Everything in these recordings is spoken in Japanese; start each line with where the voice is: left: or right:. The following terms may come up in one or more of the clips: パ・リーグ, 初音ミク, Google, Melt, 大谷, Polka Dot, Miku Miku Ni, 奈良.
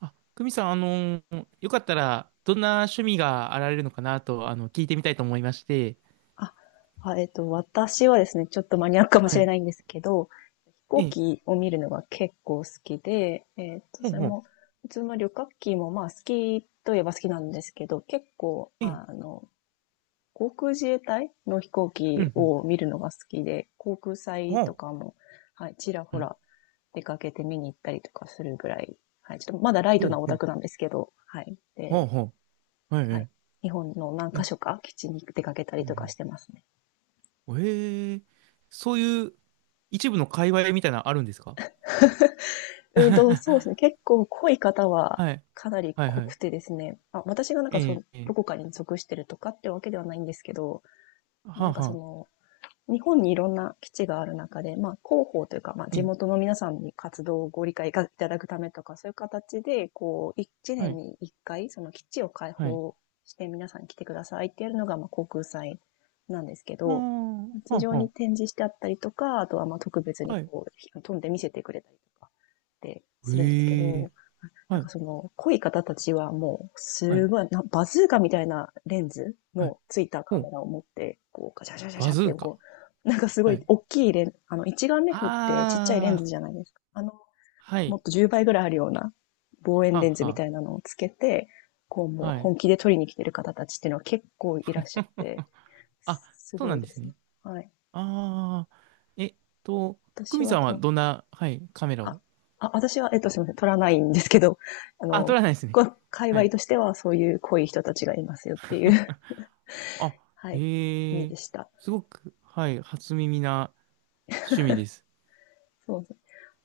right: あ、久美さん、よかったら、どんな趣味があられるのかなと、聞いてみたいと思いまして。
left: あ、あ、私はですね、ちょっとマニアックかもし
right: は
left: れ
right: い。
left: ないんですけど、飛
right: え
left: 行
right: え、
left: 機を見るのが結構好きで、
right: ほう
left: それ
right: ほう。
left: も、普通の旅客機もまあ好きといえば好きなんですけど、結構、
right: ええ、
left: 航空自衛隊の飛行
right: う
left: 機
right: ん、うん。
left: を見るのが好きで、航空祭
right: ほ
left: と
right: う。
left: かも、はい、ちらほ
right: はい。
left: ら出かけて見に行ったりとかするぐらい、はい、ちょっとまだライ
right: ほ
left: ト
right: う
left: なオ
right: ほ
left: タ
right: う。
left: クなんですけど、はい。
right: ほう
left: で、
right: ほう。はい、は
left: はい。
right: い。
left: 日本の何箇
right: え、
left: 所か基地に出かけたり
right: う
left: とかし
right: ん
left: てますね。
right: うん。へえ、そういう一部の界隈みたいなのあるんですか？
left: そ うですね。結構濃い方は
right: はい。
left: かなり
right: はい、
left: 濃
right: は
left: く
right: い。
left: てですね。あ、私がなんかその、
right: ええ、
left: ど
right: ええ、
left: こかに属してるとかってわけではないんですけど、
right: は
left: な
right: あ、
left: んか
right: は
left: そ
right: あ。
left: の、日本にいろんな基地がある中で、まあ、広報というか、まあ、
right: え
left: 地
right: え、
left: 元の皆さんに活動をご理解いただくためとか、そういう形で、こう、1
right: は
left: 年
right: い、
left: に1回、その基地を開
right: はい。
left: 放して皆さん来てくださいってやるのが、まあ、航空祭なんですけ
right: あ
left: ど、
right: あ、
left: 地
right: は
left: 上
right: あ、
left: に
right: は
left: 展示してあったりとか、あとはまあ特別
right: あ。
left: に
right: はい。
left: こう、飛んで見せてくれたりとかってするんですけ
right: ええ、
left: ど、なん
right: は
left: か
right: い、
left: その、濃い方たちはもう、
right: は
left: す
right: い、
left: ごい、なバズーカみたいなレンズ
right: はい。
left: のついた
right: ほ
left: カ
right: う。
left: メラを持って、こう、ガシャガシャガシ
right: バ
left: ャっ
right: ズ
left: て、
right: ーカ。
left: こう、なんかすご
right: は
left: い
right: い、
left: 大きい一眼レフってちっちゃいレ
right: あ
left: ンズ
right: あ、
left: じゃないですか。
right: は
left: も
right: い。
left: っと10倍ぐらいあるような望遠
right: は
left: レンズみ
right: は、
left: たいなのをつけて、こうもう
right: はい。
left: 本気で撮りに来てる方たちっていうのは結構いらっしゃって、
right: あ、
left: す
right: そう
left: ご
right: な
left: い
right: んで
left: で
right: す
left: すね。
right: ね。
left: はい。
right: ああ、えっと、久
left: 私
right: 美
left: は
right: さんは
left: と、
right: どんな、はい、カメラ
left: あ、
right: を。
left: 私は、すみません、取らないんですけど、あ
right: あ、撮
left: の、
right: らないですね。
left: 界
right: は
left: 隈
right: い。
left: としてはそういう濃い人たちがいますよっていう
right: あ、
left: はい、意
right: へ
left: 味
right: え、
left: でした。
right: すごく、はい、初耳な趣味です。
left: そうですね。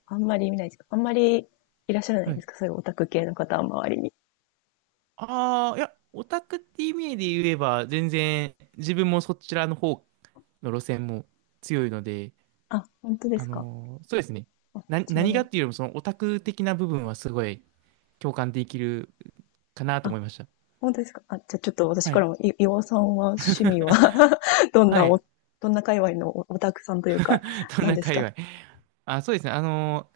left: あんまり見ないですか？あんまりいらっしゃらない
right: は
left: です
right: い。
left: か？そういうオタク系の方は周りに。
right: ああ、いや、オタクって意味で言えば、全然、自分もそちらの方の路線も強いので、
left: あ、本当ですか？
right: そうですね。
left: あ、ちな
right: 何
left: み
right: が
left: に。
right: っていうよりも、そのオタク的な部分はすごい、共感できるかなと
left: あ、
right: 思いました。
left: 本当ですか？あ、じゃあちょっと私
right: は
left: か
right: い。
left: らも、岩尾さんは趣味 は どん
right: は
left: な
right: い。
left: お、どんな界隈のオタクさんというか、
right: どん
left: 何
right: な
left: です
right: 界
left: か？
right: 隈。あ、そうですね。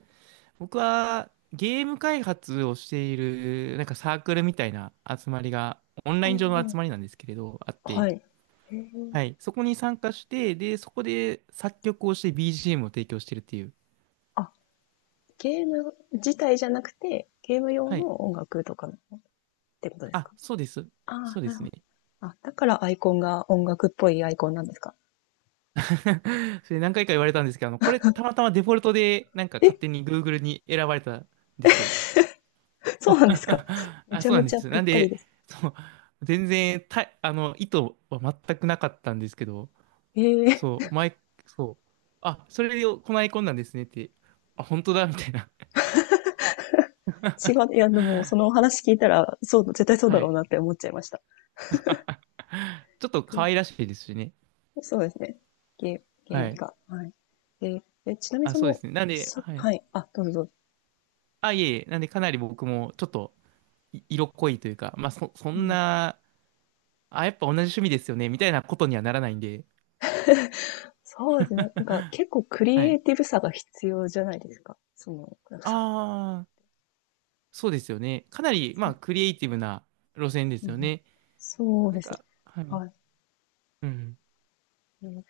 right: 僕はゲーム開発をしている、なんかサークルみたいな集まりが、オンラ
left: お
right: イン上の集
left: ー、
right: まりなんですけれど、あって、
left: はい。へー、
right: はい。そこに参加して、で、そこで作曲をして BGM を提供してるっていう。
left: あ、ゲーム自体じゃなくて、ゲーム用
right: はい。
left: の音楽とかってことですか？
right: あ、そうです。
left: あ
right: そう
left: あ、
right: で
left: なる
right: す
left: ほ
right: ね。
left: ど。あ、だからアイコンが音楽っぽいアイコンなんですか？
right: それ何回か言われたんですけど、これたまたまデフォルトで、なんか
left: え、
right: 勝手に Google に選ばれたんですよ。
left: そうなんですか？ め
right: あ、
left: ちゃ
right: そうな
left: め
right: んで
left: ちゃ
right: す。
left: ぴっ
right: なん
left: たり
right: で、
left: です。
right: そう、全然た、あの、意図は全くなかったんですけど、
left: え
right: そ
left: え、
right: う、前、そう、あ、それをこないこんなんですねって、あ、本当だ、みたいな。
left: 違う、いや、でも、そのお話聞いたら、そう、絶対 そうだ
right: は
left: ろう
right: い。
left: なって思っちゃいました。
right: あ、ちょっと可愛らしいですしね。
left: で、そうですね。ゲー、ゲーム
right: はい。
left: が。はい。で、ちなみに
right: あ、
left: そ
right: そうで
left: の、
right: すね。なんで、はい。
left: はい。あ、どうぞどうぞ。
right: あ、いえいえ、なんでかなり僕もちょっと色濃いというか、まあ、そ
left: う
right: ん
left: ん、
right: な、あ、やっぱ同じ趣味ですよね、みたいなことにはならないんで、
left: そうですね。なんか結構 ク
right: は
left: リエ
right: い。
left: イティブさが必要じゃないですか。その、なんか作曲とか。
right: ああ、そうですよね。かなり、まあ、クリエイティブな路線で
left: う
right: すよ
left: ん、
right: ね。
left: そう
right: な
left: で
right: ん
left: すね。
right: か、はい。
left: はい。
right: うん。
left: うん、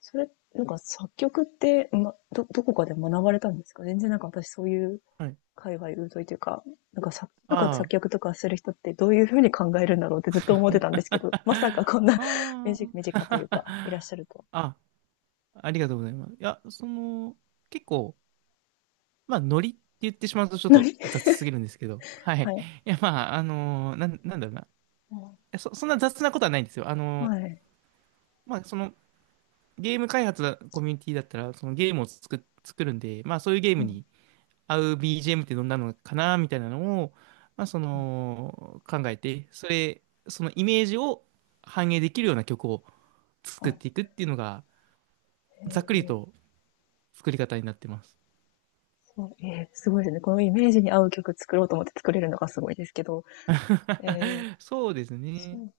left: なんか作曲って、どこかで学ばれたんですか？全然なんか私そういう
right: はい。
left: 界隈疎いというか、なんか作詞とか作
right: あ
left: 曲とかする人ってどういうふうに考えるんだろうってずっと思ってたんですけど、まさか
right: あ。
left: こん な 身
right: あ
left: 近身
right: あ。
left: 近というか、いらっしゃ るとは。
right: あ、ありがとうございます。いや、その、結構、まあ、ノリって言ってしまうとちょっと
left: な
right: 雑すぎるんですけど、は
left: は
right: い。
left: い。
right: いや、まあ、なんだろうな。い
left: うん、
right: や、そんな雑なことはないんですよ。
left: はい。
right: まあ、その、ゲーム開発コミュニティだったら、そのゲームを作るんで、まあ、そういうゲー
left: う
right: ム
left: ん、
right: に、合う BGM ってどんなのかなみたいなのを、まあ、その考えて、それ、そのイメージを反映できるような曲を作
left: は
right: っ
left: い。
right: ていくっていうのが、ざっ
left: え
right: くり
left: ー
right: と作り方になってます。
left: そう、すごいですね。このイメージに合う曲作ろうと思って作れるのがすごいですけど、ええ、
right: そうです
left: そ
right: ね。
left: う、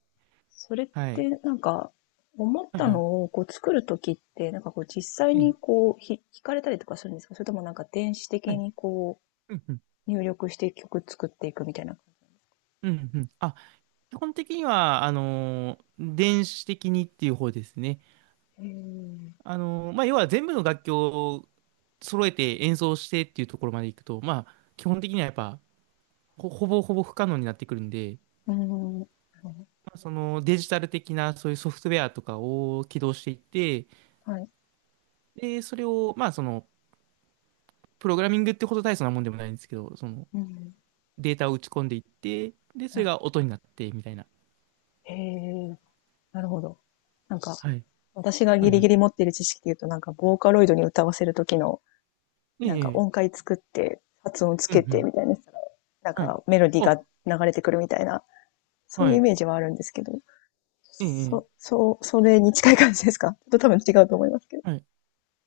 left: それっ
right: はい。
left: てなんか、思っ
right: はい
left: た
right: はい。
left: のをこう作るときって、なんかこう実際に
right: ええ、
left: こう弾かれたりとかするんですか？それともなんか電子
right: は
left: 的
right: い。
left: にこ
right: うんうん。
left: う入力して曲作っていくみたいな。
right: うんうん。あ、基本的には、電子的にっていう方ですね。
left: うん。
right: まあ、要は全部の楽器を揃えて演奏してっていうところまでいくと、まあ、基本的にはやっぱ、ほぼほぼ不可能になってくるんで、
left: うーん。なるほ
right: まあ、そのデジタル的なそういうソフトウェアとかを起動していって、
left: ど、はい。
right: で、それを、まあその、プログラミングってほど大層なもんでもないんですけど、その
left: うん。
right: データを打ち込んでいって、で、そ
left: は
right: れ
left: い。
right: が音になってみたいな。
left: へえ、なるほど。なんか、
right: はい。
left: 私が
right: は
left: ギ
right: い
left: リ
right: は
left: ギ
right: い。
left: リ持っている知識で言うと、なんか、ボーカロイドに歌わせるときの、
right: え
left: なんか
right: え、え
left: 音
right: え、
left: 階作って、発音つ
right: うん
left: け
right: う
left: て
right: ん。
left: みたいなしたら、なん
right: はい。
left: かメロディー
right: あ、
left: が流れてくるみたいな、そうい
right: は
left: うイ
right: い。
left: メージはあるんですけど。
right: ええ、
left: そ、
right: ええ、
left: そう、それに近い感じですか？ ちょっと多分違うと思いますけど。
right: はい。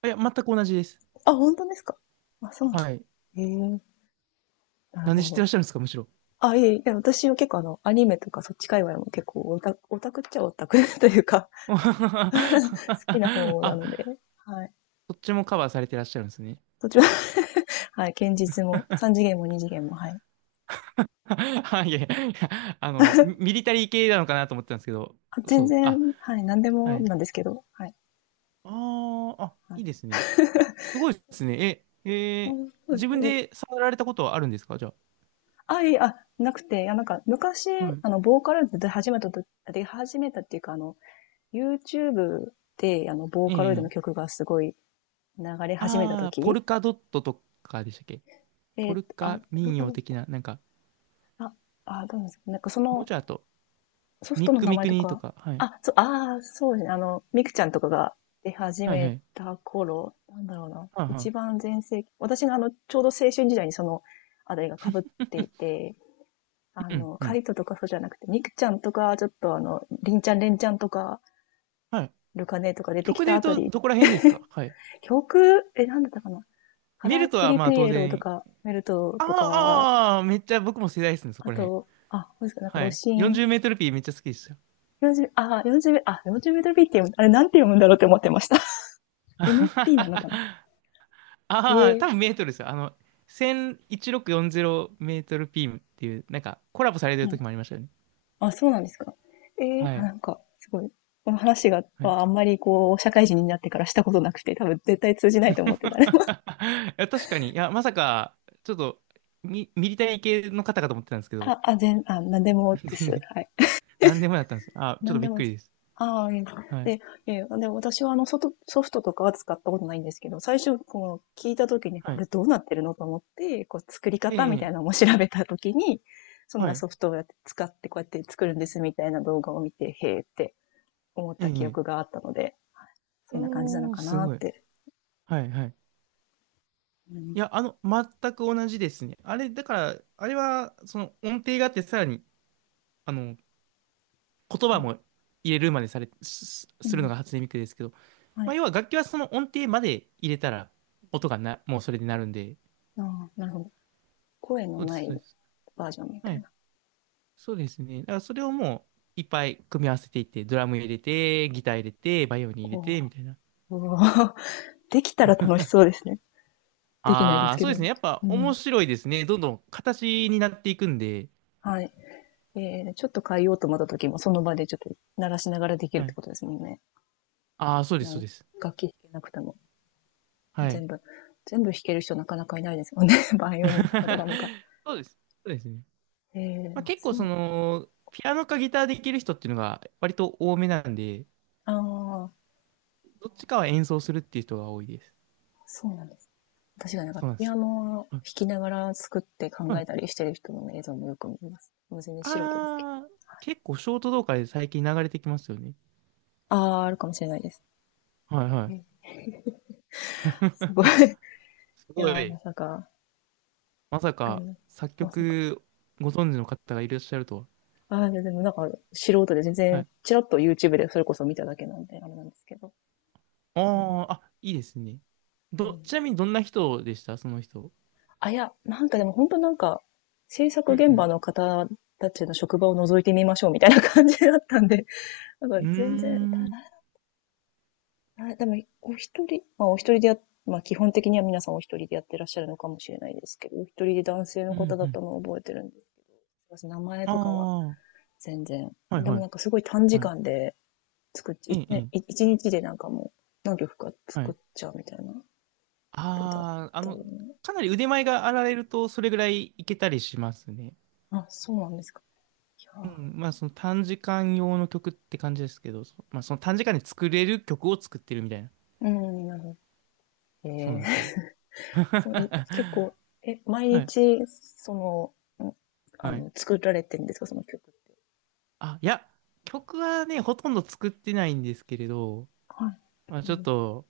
right: あ、いや、全く同じです。
left: あ、本当ですか？あ、そうな
right: はい。
left: の。ええ、なる
right: なんで
left: ほ
right: 知ってら
left: ど。
right: っしゃるんですか、むしろ。
left: あ、いえいえ、いや私は結構アニメとかそっち界隈も結構オタクっちゃオタク というか、好きな方
right: あ、
left: なので、はい。
right: そっちもカバーされてらっしゃるんですね。
left: そっちは、はい、堅実も、三次元も二次元も、はい。
right: はい、いやいや あの、ミリタリー系なのかなと思ってたんですけど、
left: あ、全
right: そう、
left: 然、
right: あ、
left: はい、何で
right: は
left: も
right: い。
left: なんですけど、はい。
right: ああ、あ、
left: は
right: い
left: い、
right: いですね。すごいですね。え、
left: あ、
right: えー、
left: そうです
right: 自
left: か。
right: 分
left: え、
right: で触られたことはあるんですかじゃ
left: あ、いえ、あ、なくて、いや、なんか、昔、
right: あ。はい。
left: ボーカルで始めたと、で、始めたっていうか、YouTube で、ボー
right: え
left: カロイドの
right: えええ、
left: 曲がすごい流れ始めたと
right: ああ、ポ
left: き、
right: ルカドットとかでしたっけ？ポル
left: あ、
right: カ
left: どれ
right: 民謡的
left: か、
right: な、なんか、
left: あ、あ、どうなんですか？なんかそ
right: もう
left: の、
right: ちょいあと、
left: ソフ
right: ミ
left: ト
right: ッ
left: の
right: ク
left: 名
right: ミ
left: 前
right: ク
left: と
right: ニと
left: か、
right: か、はい。
left: あ、そう、ああ、そうですね。ミクちゃんとかが出始
right: はいは
left: め
right: い。
left: た頃、なんだろうな。
right: はい
left: 一
right: は
left: 番全盛期。私がちょうど青春時代にその、あれが被っていて、
right: い。うん、う
left: カ
right: ん。
left: リトとかそうじゃなくて、ミクちゃんとか、ちょっとリンちゃん、レンちゃんとか、
right: はい。
left: ルカネとか出てき
right: 曲で
left: た
right: 言う
left: あた
right: と、
left: り、
right: どこら辺ですか、はい。
left: 曲、なんだったかな、カ
right: メ
left: ラ
right: ルト
left: ク
right: は、
left: リ
right: ま
left: ピ
right: あ、当
left: エロと
right: 然、
left: か、メルト
right: あ
left: とか、
right: ー、あー、めっちゃ僕も世代ですね、そ
left: あ
right: こら辺。
left: と、あ、何ですか、なんか、
right: は
left: ロ
right: い。
left: シ
right: 40
left: ン。
right: メートルピーめっちゃ好きですよ。
left: 40、あ、40メ、あ、40メートルビーって読む、あれなんて読むんだろうって思ってました。MP なのかなって。
right: ああ、多
left: え
right: 分メートルですよ。101640メートルピーっていう、なんかコラボされてる
left: うん。
right: 時もありましたよね。
left: あ、そうなんですか。
right: は
left: あ、な
right: い。
left: んか、すごい。この話が、
right: はい。
left: あんまりこう、社会人になってからしたことなくて、多分絶対通じな いと思ってた。
right: いや、確かに。いや、まさか、ちょっと、ミリタリー系の方かと思ってたんですけど、
left: あ、あ、なんでも です。
right: 全然、
left: はい。
right: 何でもやったんですよ。あ、ち
left: な
right: ょっと
left: んで
right: びっ
left: も、
right: くりです。
left: ああ、いいです、
right: は
left: で、
right: い。
left: いえ、で、私はソフトとかは使ったことないんですけど、最初、こう、聞いたときに、
right: は
left: こ
right: い。
left: れどうなってるのと思って、こう、作り
right: え
left: 方
right: え、
left: みた
right: え
left: いなの
right: え、
left: も調べたときに、そん
right: は
left: な
right: い。
left: ソフトをやって使って、こうやって作るんですみたいな動画を見て、へえって思っ
right: え
left: た記
right: え、
left: 憶
right: ええ、
left: があったので、そんな感じなの
right: おー、
left: か
right: す
left: な
right: ご
left: っ
right: い。
left: て。
right: はい、はい。
left: うん、
right: いや、あの、全く同じですね。あれ、だから、あれは、その音程があって、さらにあの、言葉も入れるまでされ、す、
left: う
right: するの
left: ん、
right: が初音ミクですけど、
left: は
right: まあ、
left: い。
right: 要は楽器はその音程まで入れたら、音がな、もうそれでなるんで、
left: ああ、なるほど。声の
right: そうで
left: な
right: す、そう
left: い
right: です。
left: バージョンみた
right: は
left: い
right: い。
left: な。
right: そうですね。だからそれをもう、いっぱい組み合わせていって、ドラム入れて、ギター入れて、バイオリン入
left: お
right: れ
left: お、
right: て、みたいな。
left: おー、 できたら楽しそうですね。できないで
right: あ
left: す
right: あ、
left: け
right: そう
left: ど。
right: ですね。やっぱ
left: う
right: 面
left: ん。
right: 白いですね。どんどん形になっていくんで。
left: はい。ちょっと変えようと思った時も、その場でちょっと鳴らしながらできる
right: は
left: って
right: い。
left: ことですもんね。
right: ああ、そうです、そ
left: う
right: う
left: ん、
right: です。
left: 楽器弾けなくても、
right: はい。
left: 全部、全部弾ける人なかなかいないですもんね。バイオリンとかドラムか。
right: そうです。そうですね。
left: ええ、
right: まあ、結構
left: そ
right: そ
left: う。
right: の、ピアノかギターできる人っていうのが割と多めなんで、
left: ああ、
right: どっちかは演奏するっていう人が多いです。
left: そうなんです。私がなんか
right: そうなんで
left: ピ
right: す
left: ア
right: よ。
left: ノを弾
right: はい
left: きながら作って
right: は
left: 考え
right: い。
left: たりしてる人の映像もよく見ます。もう全然素人ですけど。
right: あー、
left: はい、
right: 結構ショート動画で最近流れてきますよね。
left: ああ、あるかもしれないです。
right: はいは
left: うん。
right: い。
left: すごい。
right: す
left: い
right: ご
left: やー、ま
right: い。
left: さか、
right: まさ
left: う
right: か
left: ん。
right: 作
left: まさか、
right: 曲ご存知の方がいらっしゃるとは。
left: ああ、でもなんか、素人で全
right: は
left: 然、
right: い。
left: チラッと YouTube でそれこそ見ただけなんで、あれなんですけど。う
right: あ
left: ん、
right: ー、あ、いいですね。
left: う
right: ど、
left: ん。
right: ちなみにどんな人でしたその人。
left: あ、いや、なんかでも本当なんか、制作
right: う
left: 現場
right: ん
left: の方たちの職場を覗いてみましょうみたいな感じだったんで、なんか
right: う
left: 全然、た
right: ん。うー
left: だ、
right: ん。
left: あ、でも、お一人、まあお一人でや、まあ基本的には皆さんお一人でやってらっしゃるのかもしれないですけど、お一人で男性の
right: う
left: 方
right: ん
left: だ
right: う
left: った
right: ん。
left: のを覚えてるんです。名前
right: あ
left: とかは
right: ー、
left: 全然。
right: はい
left: で
right: は
left: も
right: い。
left: なんかすごい短時
right: はい。
left: 間で、作っちゃ、
right: え
left: 一
right: え、え
left: 年、
right: え。
left: 一日でなんかもう何曲か
right: は
left: 作っ
right: い、
left: ちゃうみたいな人だっ
right: ああ、
left: たよね。
right: かなり腕前があられると、それぐらいいけたりしますね。
left: あ、そうなんですか。いや
right: う
left: ー、
right: ん、まあその短時間用の曲って感じですけど、そ、まあその短時間で作れる曲を作ってるみたいな。
left: うん、なるほど。
right: そうなんですよ。
left: そう、結構、毎
right: はい、
left: 日、その、
right: はい。
left: 作られてるんですか、その曲って。
right: あ、いや、曲はね、ほとんど作ってないんですけれど、
left: はい。
right: まあ
left: う
right: ちょっ
left: ん、
right: と、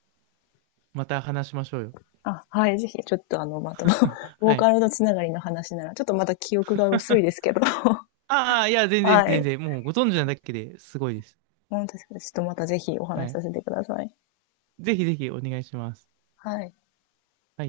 right: また話しましょうよ。
left: あ、はい、ぜひ、ちょっとまた、ボ
right: は
left: ーカ
right: い。
left: ルのつながりの話なら、ちょっとまた記憶が薄いですけど、
right: ああ、いや、全然
left: は
right: 全
left: い。
right: 然、もうご存知なだけですごいです。
left: 本当ですか？ちょっとまたぜひお
right: は
left: 話し
right: い。
left: させてください。
right: ぜひぜひお願いします。
left: はい。
right: はい。